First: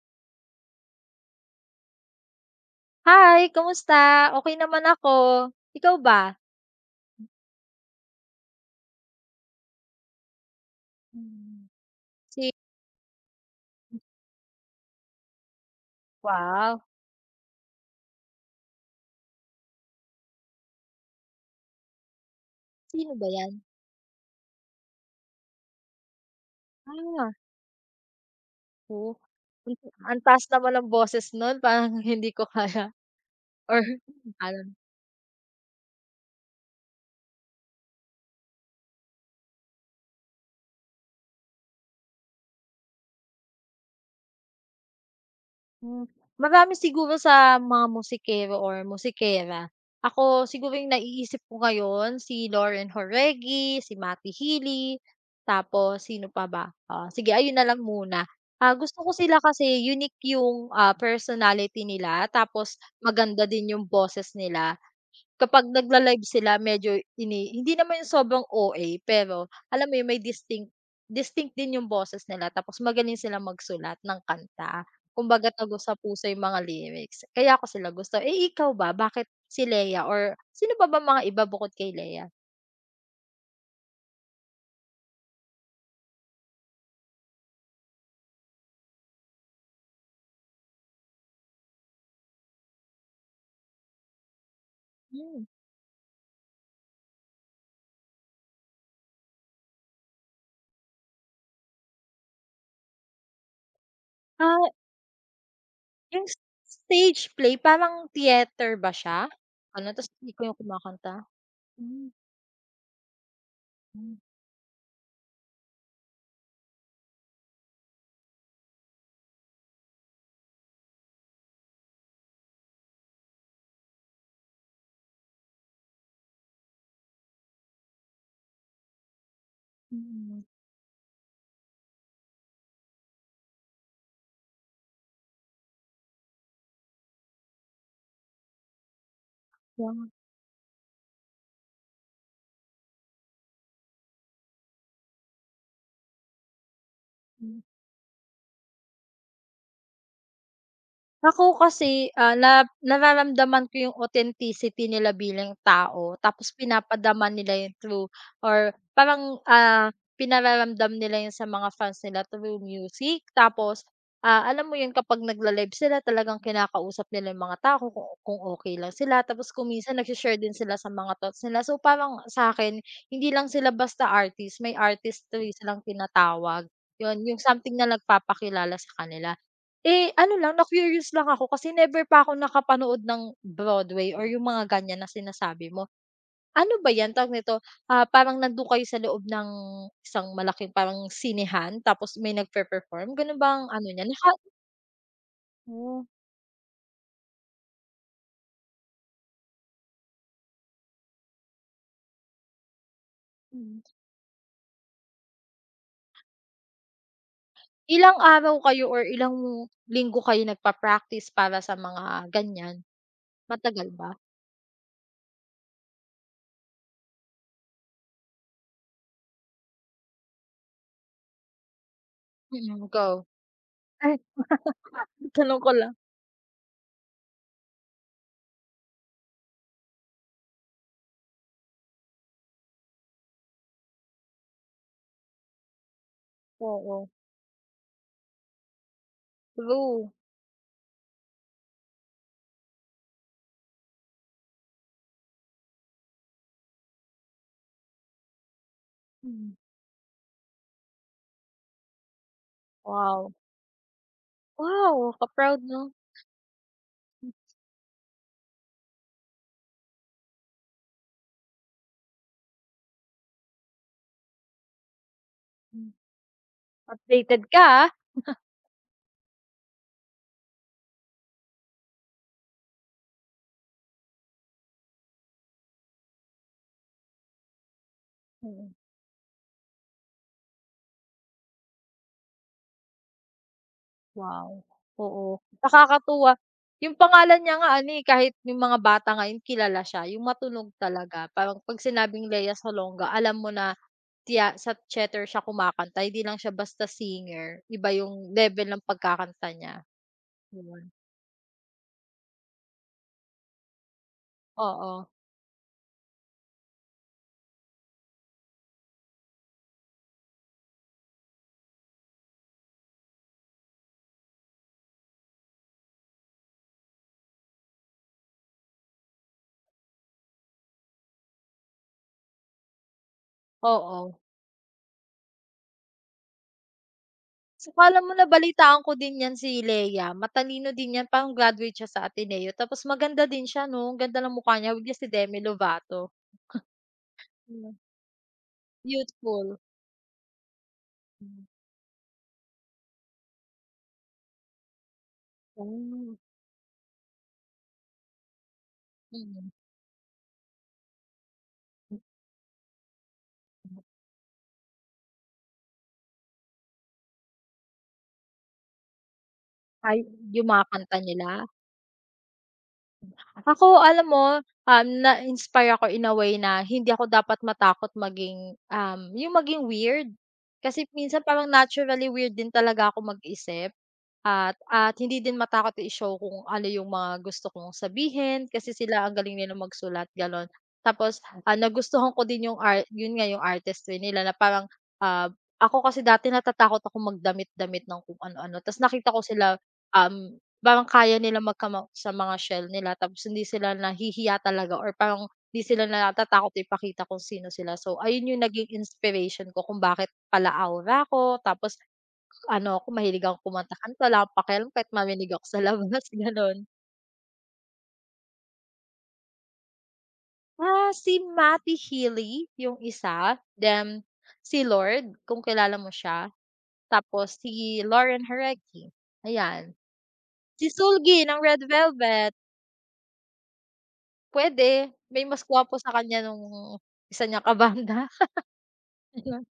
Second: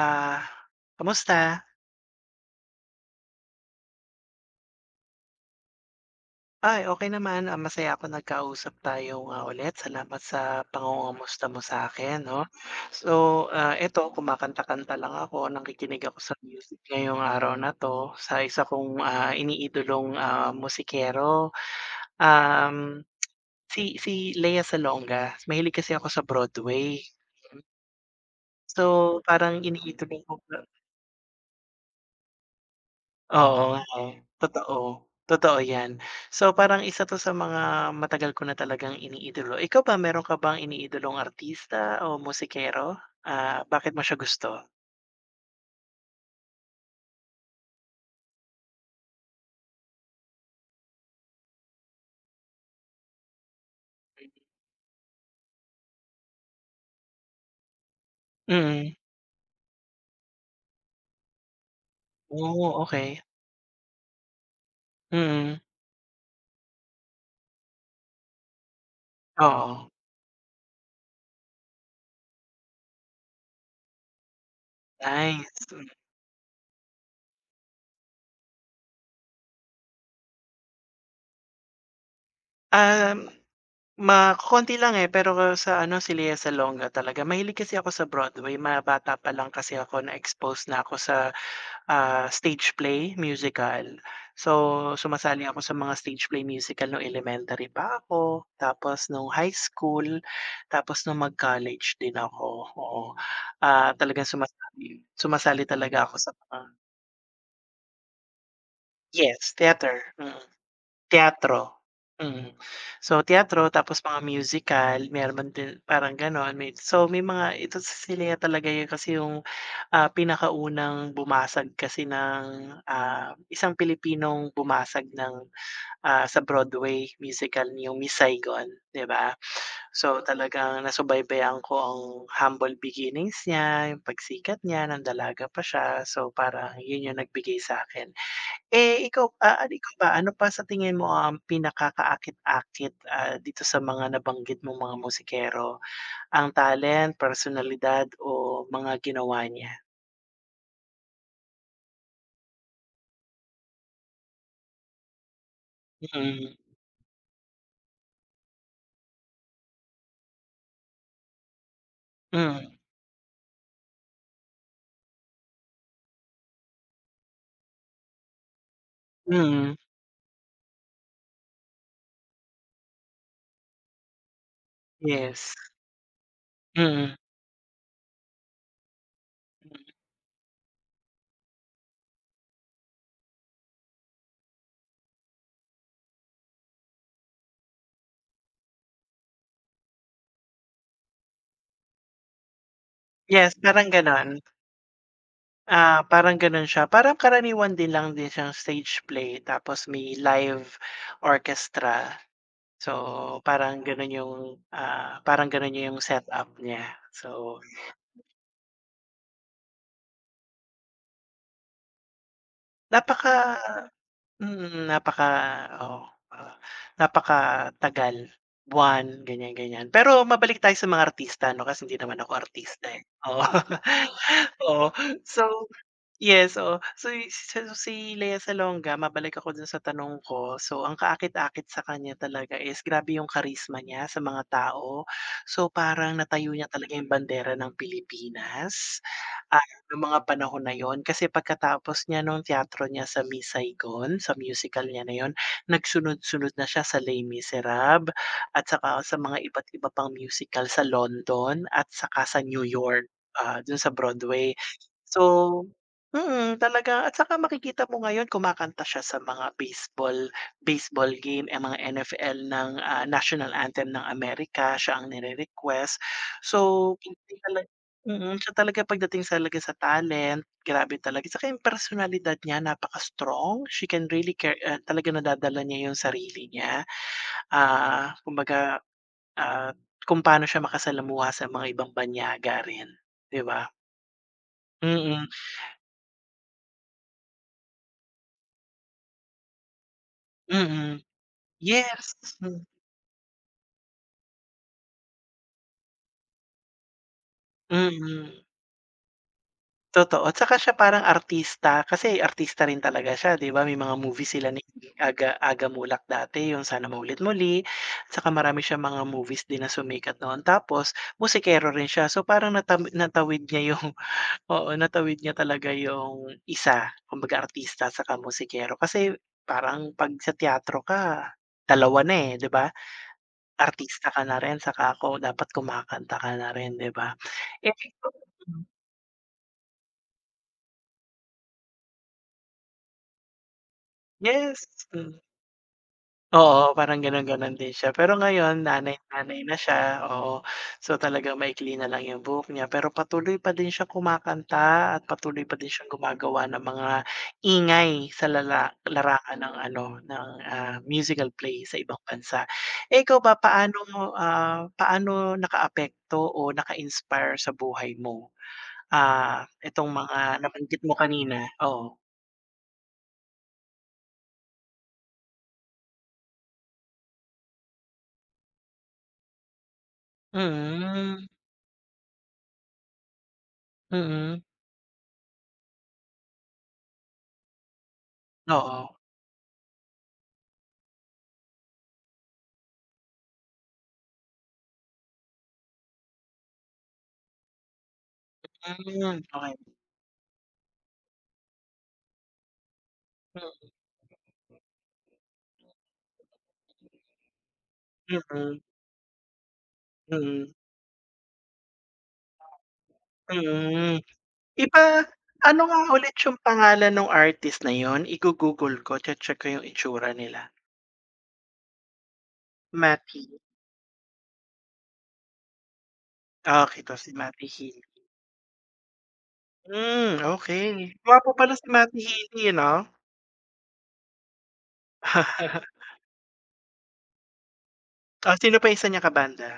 Ah, Kamusta? Hi, kumusta? Okey naman ako, ikaw ba? Ay, okay naman, masaya ako nagkausap tayo nga ulit. Salamat sa pangungamusta mo Hmm. sa akin, 'no. Si So, eto kumakanta-kanta lang ako, nakikinig ako sa music wow, ngayong araw na 'to sa isa kong, iniidolong, musikero, um, sino ba 'yan? si si Lea Salonga. Mahilig kasi ako sa Broadway. Ah, So, oh, parang iniidolo ang ko. taas naman ng boses nun parang hindi ko kaya Oo. Mm or nga, eh, ano. totoo. Totoo 'yan. So, parang isa 'to sa mga matagal ko na talagang iniidolo. Ikaw ba, meron ka bang iniidolong artista o musikero? Ah, bakit mo siya gusto? Hmm, marami siguro sa mga musikero or musikera. Ako siguro yung naiisip ko ngayon si Lauren Horegi, si Matty Healy, tapos sino pa ba? Ah, sige ayun na lang muna. Ah, Mm. gusto ko sila kasi unique yung, personality nila tapos Oh, okay. maganda din yung boses nila. Mm. Kapag nagla-live sila medyo ini hindi naman yung sobrang o a pero Oo, alam mo yun may distinct distinct din yung boses nila tapos magaling silang magsulat ng kanta. nice. Kumbaga Hmm. tagos sa puso yung mga lyrics, kaya ko sila gusto. Eh, ikaw ba bakit si Lea or sino pa ba mga iba bukod kay Lea? Um, makokonti lang, eh, pero sa ano, si Lea Salonga talaga. Mahilig kasi ako sa Broadway. Ma bata pa lang kasi ako na-expose na ako sa stage play, musical. So, sumasali Hmm, ako sa mga stage play musical nung elementary pa ako, tapos nung high school, tapos nung mag-college din ako, oo. Ah, talagang ah, sumasali sumasali talaga ako yung sa mga stage play parang theater ba siya? yes, Ano theater, tas mm, ikaw yung kumakanta? teatro, Hmm, mm. So, teatro tapos hmm. mga musical, meron din parang gano'n. May so, may mga ito sa Silya talaga 'yun kasi yung pinakaunang bumasag kasi ng, isang Pilipinong bumasag ng, sa Broadway musical yung Miss Saigon, 'di ba? So, Mm, talagang nasubaybayan ko ang humble beginnings niya, yung pagsikat niya ng dalaga pa siya. So, parang yun yung nagbigay sa akin. Eh, ikaw, ano kaya ikaw nga. ba, ano pa sa tingin mo ang pinakakaakit-akit, dito sa mga nabanggit mong mga musikero? Ang talent, Hmm. personalidad o mga ginawa niya? Ako kasi, na nararamdaman ko yung authenticity nila bilang tao tapos Mm. pinapadama nila yun through or parang, pinararamdam nila yun sa mga fans nila through Mm, music. Tapos, alam mo yun kapag nagla-live sila talagang kinakausap nila yung mga tao kung okay lang sila. Tapos kung mm, minsan nagshe din sila sa mga thoughts nila. So, parang sa akin hindi lang sila basta artist, may yes, artistry silang tinatawag. mm, Yun, yung something na nagpapakilala sa kanila. mm. Eh, ano lang na-curious lang ako kasi never pa ako nakapanood ng Broadway or yung mga ganyan na sinasabi mo. Ano ba 'yan, tawag nito, parang nandun kayo sa loob ng isang malaking parang sinehan tapos may nagpe-perform, ganun ba Yes, ang parang ano niya? gano'n. Naka Ah, oh, parang gano'n siya, parang karaniwan din lang din siyang stage play tapos may live orchestra. So, mm. parang gano'n yung, parang gano'n yung setup niya. So, Ilang araw kayo or ilang linggo kayo nagpa-practice para sa mga ganyan? napaka Matagal ba? mm, napaka oh, ah, napakatagal, buwan, ganyan, ganyan. Pero mabalik tayo sa mga artista 'no, kasi hindi naman ako artista, Mm, eh. go. Oo, Ay, oo. tanong So ko lang. yes, oo. So, i so si Lea Salonga, mabalik ako dun sa tanong ko. So, ang kaakit-akit sa kanya talaga is grabe yung karisma niya sa mga tao. So, parang natayo niya talaga yung Oo, bandera ng Pilipinas, ah, nung true. mga panahon na yon. Kasi pagkatapos niya nung teatro niya sa Miss Saigon, sa musical niya na yon, nagsunod-sunod na siya sa Les Miserables at saka sa mga Hmm, iba't iba pang musical sa London at saka sa New York, wow. Dun sa Broadway. Wow, ka-proud So 'no? Mm, talaga at saka makikita mo ngayon kumakanta siya sa mga baseball baseball game, eh, mga NFL ng, national anthem ng Amerika, siya ang Mm. nire-request. So, hindi Updated tala ka, ah. mm, siya talaga pagdating talaga sa talent, grabe talaga. Saka yung personalidad niya napaka-strong, she can really care talagang nadadala niya yung sarili niya. Ah, Mm. kumbaga, ah, kung paano siya makasalamuha sa mga ibang banyaga rin, 'di ba? Wow, Mm, mm. oo. Nakakatuwa. Yung pangalan niya nga ano, eh, kahit yung mga bata ngayon kilala siya, yung matunog Mm, talaga. Parang 'pag yes. sinabing Lea Salonga alam mo na tiya sa theater siya kumakanta, hindi lang siya basta singer. Iba Mm, yung level ng pagkakanta niya. totoo. Tsaka siya Yun. parang artista kasi artista rin talaga siya 'di ba? May mga movie sila ni Oo, Aga Aga Mulak dati yung Sana Maulit Muli, tsaka marami siyang mga movies din na sumikat noon. Tapos musikero rin siya so parang natam natawid niya yung oo, natawid niya talaga yung isa, kumbaga artista saka musikero. Kasi parang 'pag sa teatro ka, dalawa na, eh, 'di ba? Artista oo. ka na rin saka ako dapat kumakanta ka na rin 'di ba? So, Eh, akala mo mm, nabalitaan ko din 'yan si Lea, matalino din 'yan, parang graduate siya sa Ateneo tapos maganda din siya 'no, ang ganda ng mukha yes, niya, huwag niya si mm. Demi Lovato. Oo, parang gano'n-gano'n Hmm. din siya. Pero ngayon nanay-nanay na Youthful. siya, oo. So, talagang Hmm, maikli na lang yung buhok niya, pero patuloy pa din siyang kumakanta at patuloy pa din siyang hmm, gumagawa ng mga ingay sa lala larangan ng ano, ng, musical play sa ibang mm. bansa. Eh, ikaw ba paano paano nakaapekto o naka-inspire sa buhay mo, itong Ay, mga yung mga nabanggit mo kanta nila? kanina? Oo. Ako alam mo, na-inspire ako in a way na hindi ako dapat matakot maging, yung maging weird. Mm, Kasi minsan mm. parang naturally weird din talaga ako mag-isip. Mm. At hindi din matakot i-show kung ano yung mga gusto kong sabihin kasi Oo. sila ang galing nilang magsulat, gano'n. Tapos, nagustuhan ko din yung art yun nga yung artistry nila na parang, ah, ako kasi dati natatakot ako magdamit-damit ng kung ano-ano ta's Hmm, nakita ko okey. sila, parang kaya nila magkama sa mga shell nila tapos hindi Hmm. sila nahihiya talaga or parang hindi sila natatakot ipakita kung sino sila. So, ayun yung Mm, naging inspiration ko kung bakit pala mm, aura ko tapos ano ako, mahilig akong kumanta mm. kanta, wala akong pakialam Ipa kahit manginig ako sa ano nga labas, ulit yung gano'n. pangalan nung artist na yun? Igo-Google ko, che-check ko yung itsura nila. Ah, si Matty Healy yung Matty, isa, then si Lorde kung kilala mo siya, okey 'to si tapos Matty si Healy. Lauren Herecki, ayan. Hmm, Si okey. Soolgi Gwapo ng pala Red si Matty Velvet, Healy eh, 'no? puwede, may mas Oh, gwapo sa kanya nung isa niyang kabanda, sino pa isa niyang kabanda?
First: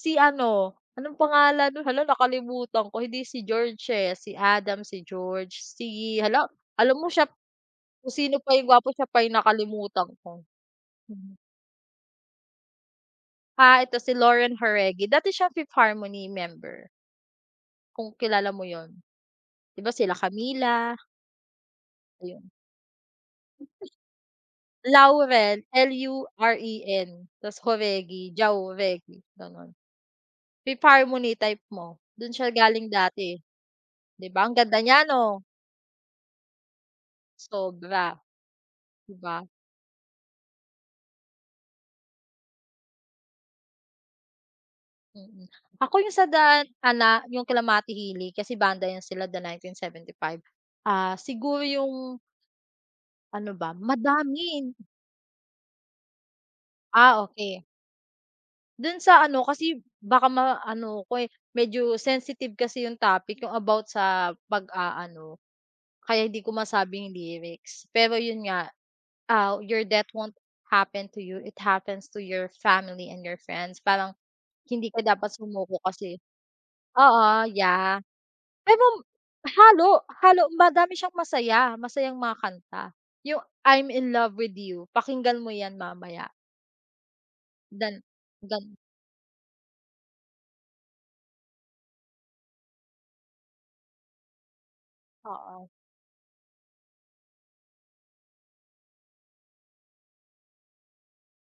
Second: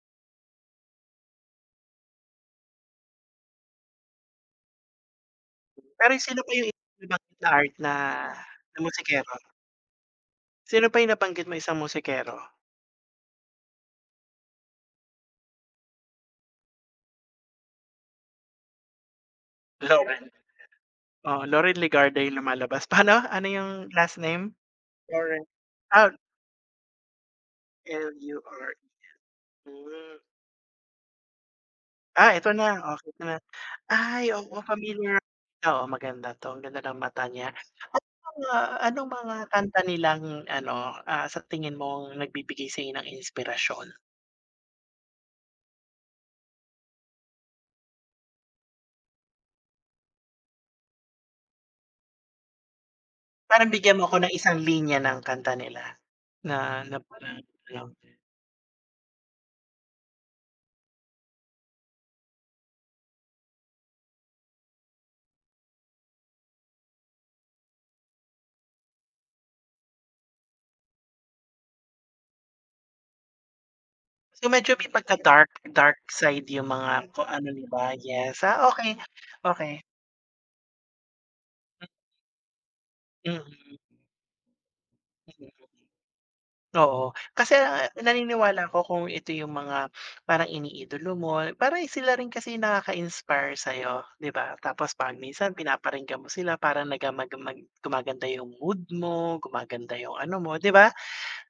Si ano, anong pangalan nun, hala nakalimutan ko, hindi si George, eh, si Adam, si George, Pero si sino hala, pa yung alam mo siya. nabanggit na art na Kung sino pa yung na gwapo siya pa musikero? yung nakalimutan ko. Sino pa yung Mhm. nabanggit mo isang musikero? Ah, ito si Lauren Jaregui, dati siyang Fifth Harmony member, kung kilala mo yun. 'Di ba sila Lauren? Camila, Oo, Lauren Legarda yung ayun. lumalabas. Paano, ano yung last name? Lauren, Lauren, ah, Luren, tas Jaregui, L-U-R Jauregui, gano'n. Hmm. Fifth Harmony type mo, Ah, dun siya ito na, galing okey eto na. dati, Ay, 'di ba ang oo, ganda niya familiar 'no? oo, maganda 'to, ang ganda ng mata niya. Sobra, Mga anong 'di mga ba? kanta nilang ano, sa tingin mo nagbibigay sa'yo ng inspirasyon? Mm. Ako yung sa daan ana yung kila Mati Hili kasi banda yan sila The 1975. Ah, siguro yung ano ba, Parang bigyan mo ako ng madami. isang linya ng kanta nila na na Ah, parang okay, ano, dun sa ano kasi baka ma, ano ko, eh, medyo sensitive kasi yung topic, yung about sa pag-aano, kaya hindi ko masabing lyrics. Pero yun nga, "Your death won't happen to you, it happens to your family and your friends." Parang so medyo hindi may ka dapat pagka-dark, sumuko dark kasi side yung mga kung oo, ano nila, yeah. yes. Ah, Pero okey, okey. halo, halo madami siyang masaya, masayang mga kanta. Mm, mm. Yung "I'm in love with you", pakinggan mo Mm. yan mamaya, Oo, kasi, dan gan naniniwala ko kung ito yung mga parang iniidolo mo, parang sila rin kasi yung nakaka-inspire sa'yo, 'di ba? Tapos 'pag minsan oo, pinaparinggan mo sila parang nagamagmag gumaganda yung mood mo, gumaganda yung ano mo, 'di ba?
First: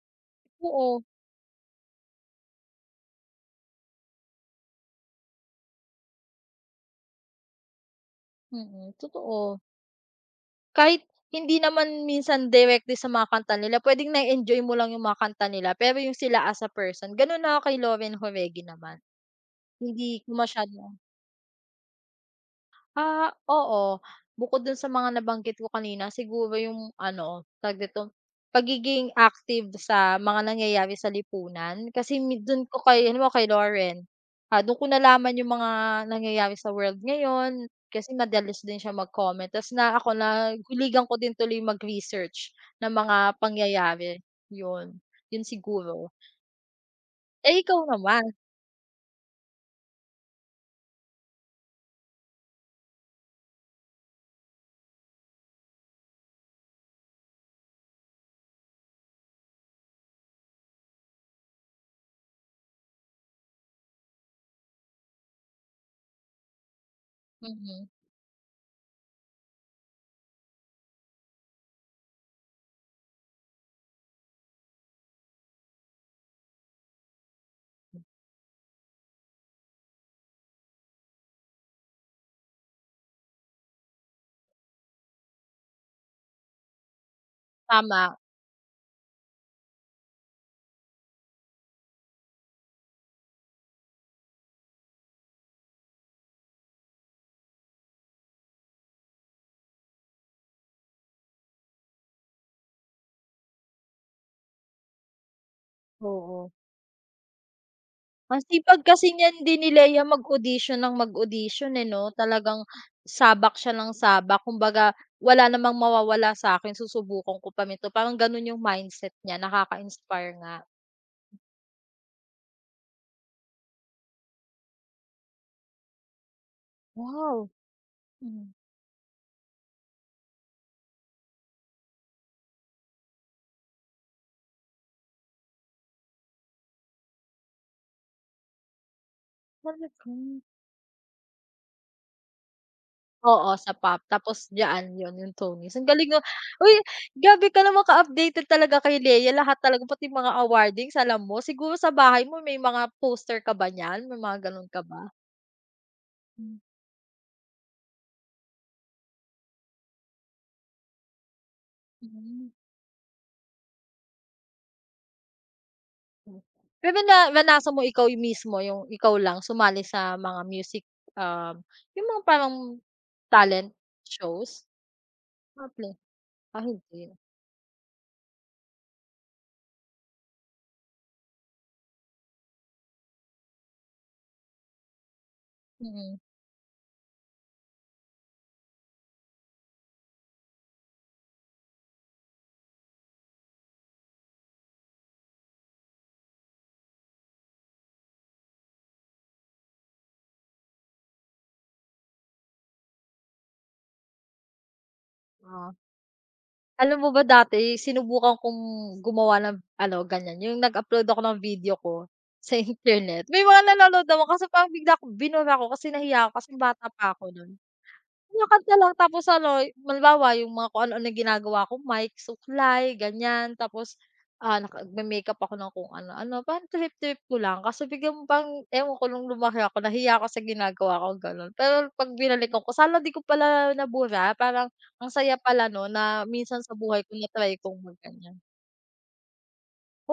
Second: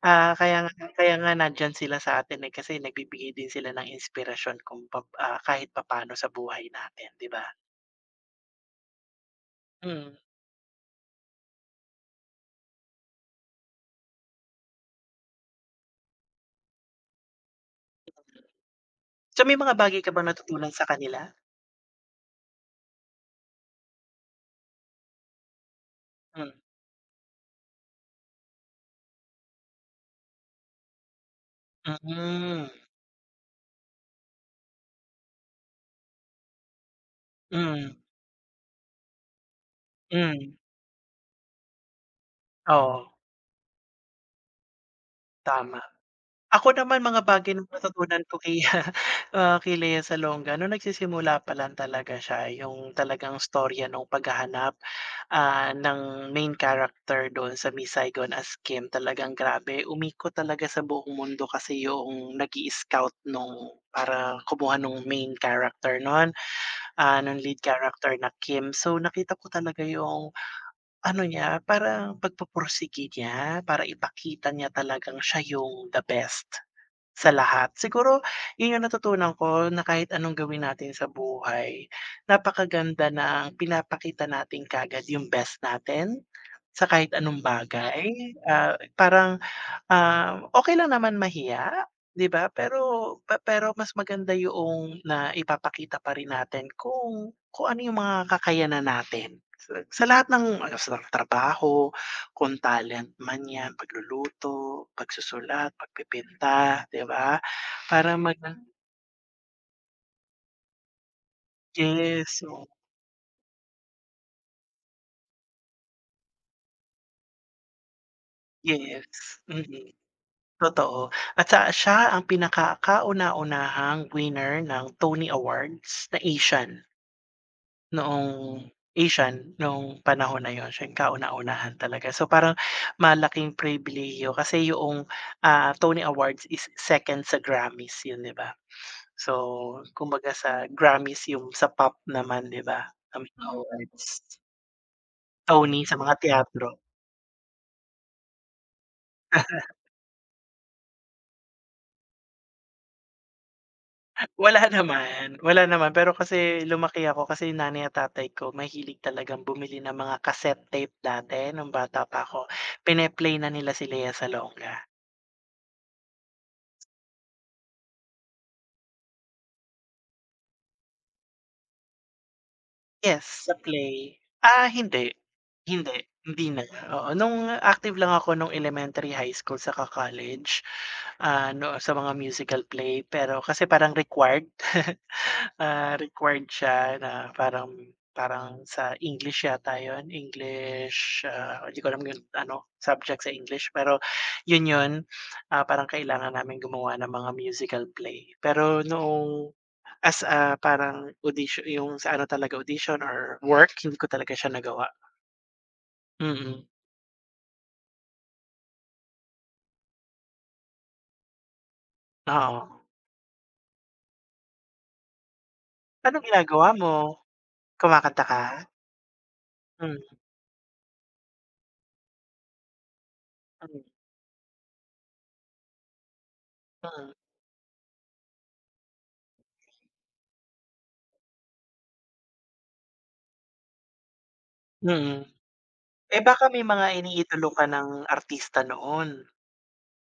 Ah, oo. kaya nga nandiyan sila sa atin, eh, kasi nagbibigay din sila ng inspirasyon kung pap ah, kahit papaano sa buhay natin, 'di ba? Mm, totoo. Mm. Kahit hindi naman minsan direktly sa mga kanta nila, puwedeng na enjoy mo lang yung mga kanta nila, pero yung sila as a person, gano'n na kay Lauren Jorege naman. So, may mga bagay ka Hindi bang ko natutunan masyado. sa kanila? Ah, oo. Bukod dun sa mga nabanggit ko kanina Hmm, siguro yung ano, tawag dito, pagiging active sa mga nangyayari sa lipunan. Kasi mi dun mm. ko kay halimbawa kay Lauren, dun ko nalaman yung mga nangyayari sa world ngayon Hmm, kasi madalas din siya mag-comment ta's na ako mm, na nahiligan ko din tuloy mag-research ng oo, mga pangyayari, yun. Yun tama. siguro. Ako naman mga bagay Eh, na ikaw natutunan naman? ko kay, kay Lea Salonga nung nagsisimula pa lang talaga siya yung talagang storya nung paghahanap, ng main character dun sa Miss Saigon as Kim talagang grabe umikot talaga sa buong mundo kasi yung nag-i-scout nung para kumuha nung main character nun, nung lead Mm, character na Kim. So nakita ko talaga yung ano niya parang pagpupursige niya para ipakita niya talagang siya yung the best. Sa lahat. Siguro yun yung natutunan ko na kahit anong gawin natin sa buhay, napakaganda ng pinapakita natin kaagad yung best natin sa kahit anong bagay. tama, Ah, parang okey lang naman mahiya, 'di ba? Pero pe pero mas maganda yoong naipapakita pa rin natin kung ano yung mga kakayanan natin. Sa lahat ng ano, sa trabaho, kung talent man 'yan, pagluluto, pagsusulat, oo. pagpipinta, 'di ba? Para Ang maga sipag kasi niyan din ni Lea mag-audition ng mag-audition, eh, 'no? yes, Talagang oo, sabak siya ng sabak. Kumbaga, wala namang mawawala sa'kin, susubukan ko pa rin 'to. Parang gano'n yung yes, mindset niya, mm, nakaka-inspire nga. totoo. At sa siya ang pinaka kauna-unahang winner ng Tony Awards na Asian. Wow! Noong Hmm, Asian, noong panahon na yun, siya yung kauna-unahan talaga. So, parang malaking pribilehiyo kasi yung Tony Awards is second sa Grammys yun, 'di ba? So, talaga. kumbaga sa Grammys yung sa pop naman, 'di ba, ang mga Oo, sa pop. awards. Tapos Jaan 'yon, yung Tony's. Tony Ang sa galing mga nga. teatro. Uy, grabe ka naman ka-updated talaga kay Lea. Lahat talaga, pati mga awardings alam mo. Siguro sa bahay mo may mga poster ka ba niyan? May mga Wala gano'n ka ba? naman, wala naman. Pero kasi Hmm, lumaki ako kasi yung nanay at tatay ko mahilig talagang bumili ng mga cassette tape dati nung bata pa ako. hmm. Pine-play na nila si Lea Salonga. Hmm. Pero na naranasan mo ikaw yu mismo yung ikaw lang sumali sa mga music, um, yung mga parang Yes, sa talent play. shows? Ah, hindi, Mga play hindi, hindi ah, na, hindi. oo. Nung active lang ako nung elementary, high school, saka college, no sa mga musical play pero kasi parang required, Mm, required siya na parang parang sa English yata yun, English, hindi ko alam yung ano, subject sa English pero yun yun, parang kailangan namin gumawa ng mga musical play. Pero noong As a parang auditio yung sa ano talaga audition or work, hindi ko talaga siya nagawa. ah. Mm, Alam mo ba dati sinubukan kong gumawa ng ano ganyan, yung nag-upload ako ng video ko sa oo. internet. May mga nanonood naman kaso parang bigla akong binura ko kasi Anong nahiya ako kasi ginagawa bata mo? pa ako nun. Kumakanta ka? Kumakanta lang tapos ano, Hmm, halimbawa yung mga kung ano-ano ginagawa kong mic, suklay, ganyan. hmm, Tapos, naka nagme-makeup ako ng kung ano-ano, parang mm, trip-trip ko lang. Kaso biglang pang ewan ko nung lumaki ako nahiya ako sa ginagawa ko, gano'n. Pero 'pag binalikan ko, "Sana di ko pala nabura." Parang ang mm. saya pala no Eh, na baka may minsan sa mga buhay ko iniidolo na-try ka kong ng mag-ganyan. artista noon?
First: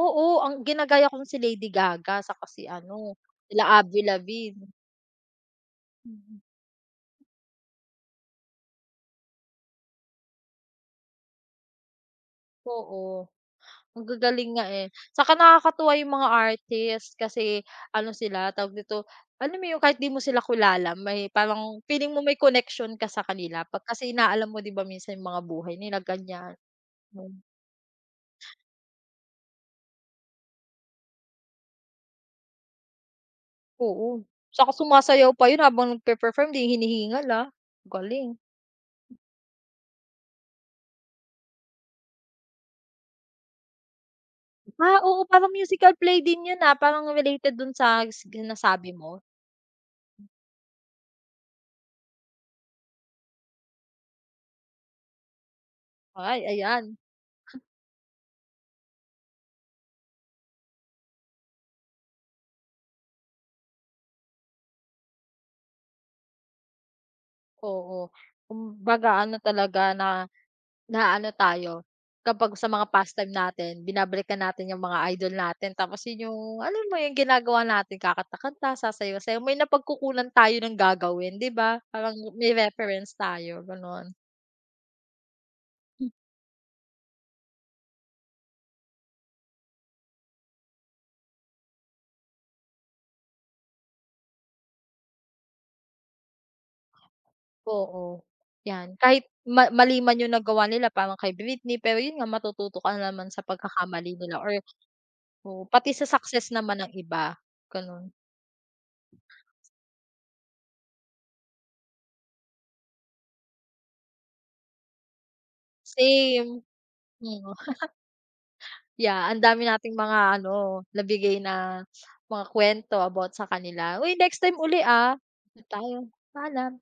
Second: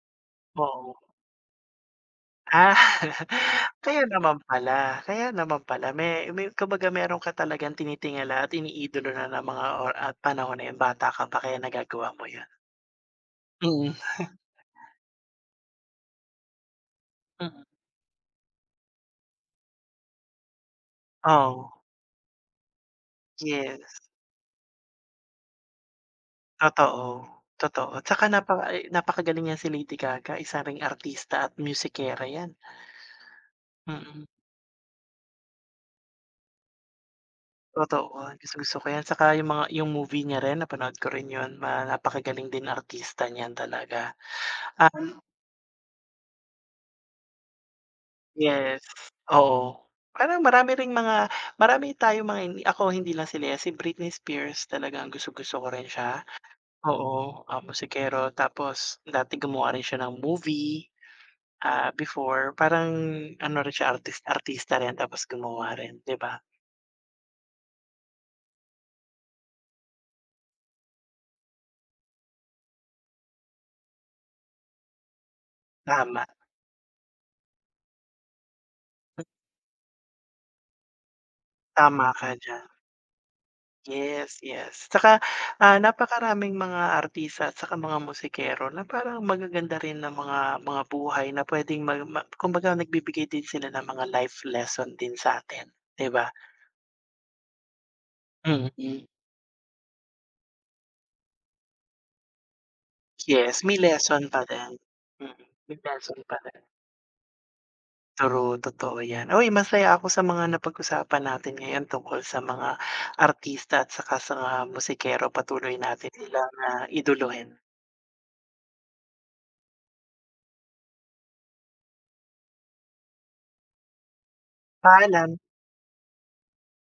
Oo, ang Oo. ginagaya ko si Lady Gaga saka si Ah, ano, sila Avril Lavigne. Kaya naman pala may Mm, mm. me kumbaga meron ka talagang tinitingala at iniidolo na ng mga or at panahon na yun bata ka pa kaya nagagawa mo yun. Oo. Mm, Ang gagaling nga, eh. Saka nakakatuwa yung mga artist mm. kasi ano sila, tawag dito, alam mo yun kahit di mo sila kilala may Oo, parang feeling mo may connection ka sa kanila 'pag yes. kasi inaalam mo 'di ba minsan yung mga buhay nila ganyan. Totoo, Hmm, totoo. Tsaka napaka ay napakagaling niyan si Lady Gaga, isa ring artista at musikera 'yan. oo. Mm, Saka sumasayaw pa yun habang nagpe-perform di hinihingal, totoo. galing. Gustong-gusto ko 'yan, tsaka yung mga yung movie niya rin napanood ko rin 'yun, ma napakagaling din artista niyan talaga. Ah, Um, oo parang musical play din yun, parang related dun sa yes, nasabi mo. oo. Parang marami ring mga marami tayong mga hindi ako hindi lang sila, si Britney Spears talagang gustong-gusto ko rin siya. Ay, ayan, Oo, musikero tapos dati gumawa rin siya ng movie. Ah, before parang ano rin siya artist artista rin tapos gumawa rin, 'di ba? oo. Kumbaga ano talaga na. Na ano tayo, kapag sa mga pastime natin binabalikan natin yung mga idol natin tapos Tama, yun yung alam mo yung ginagawa natin kakanta-kanta, sasayaw sayo may napagkukunan tayo ng gagawin 'di ba? tama Parang ka may diyan. reference tayo gano'n. Yes, yes. Saka Hmm. napakaraming mga artista at saka mga musikero na parang magaganda rin ng mga buhay na puwedeng mag ma kumbaga nagbibigay din sila ng mga life lesson din sa atin, 'di ba? Oo, 'yan Mm. kahit ma mali man yung nagawa nila parang kay Britney pero yun nga matututo ka naman sa Yes, may pagkakamali lesson nila pa or din. Mm, oo, may pati sa lesson pa success rin. naman ng iba, gano'n. True, totoo yan. Uy, masaya ako sa mga napag-usapan natin ngayon tungkol sa mga artista at saka sa mga musikero. Patuloy natin silang, Same, mm. iduluhin. Yeah, ang dami nating mga ano, nabigay na mga kwento about sa kanila. Uy, next time uli, ah. Paalam. Tayo, paalam.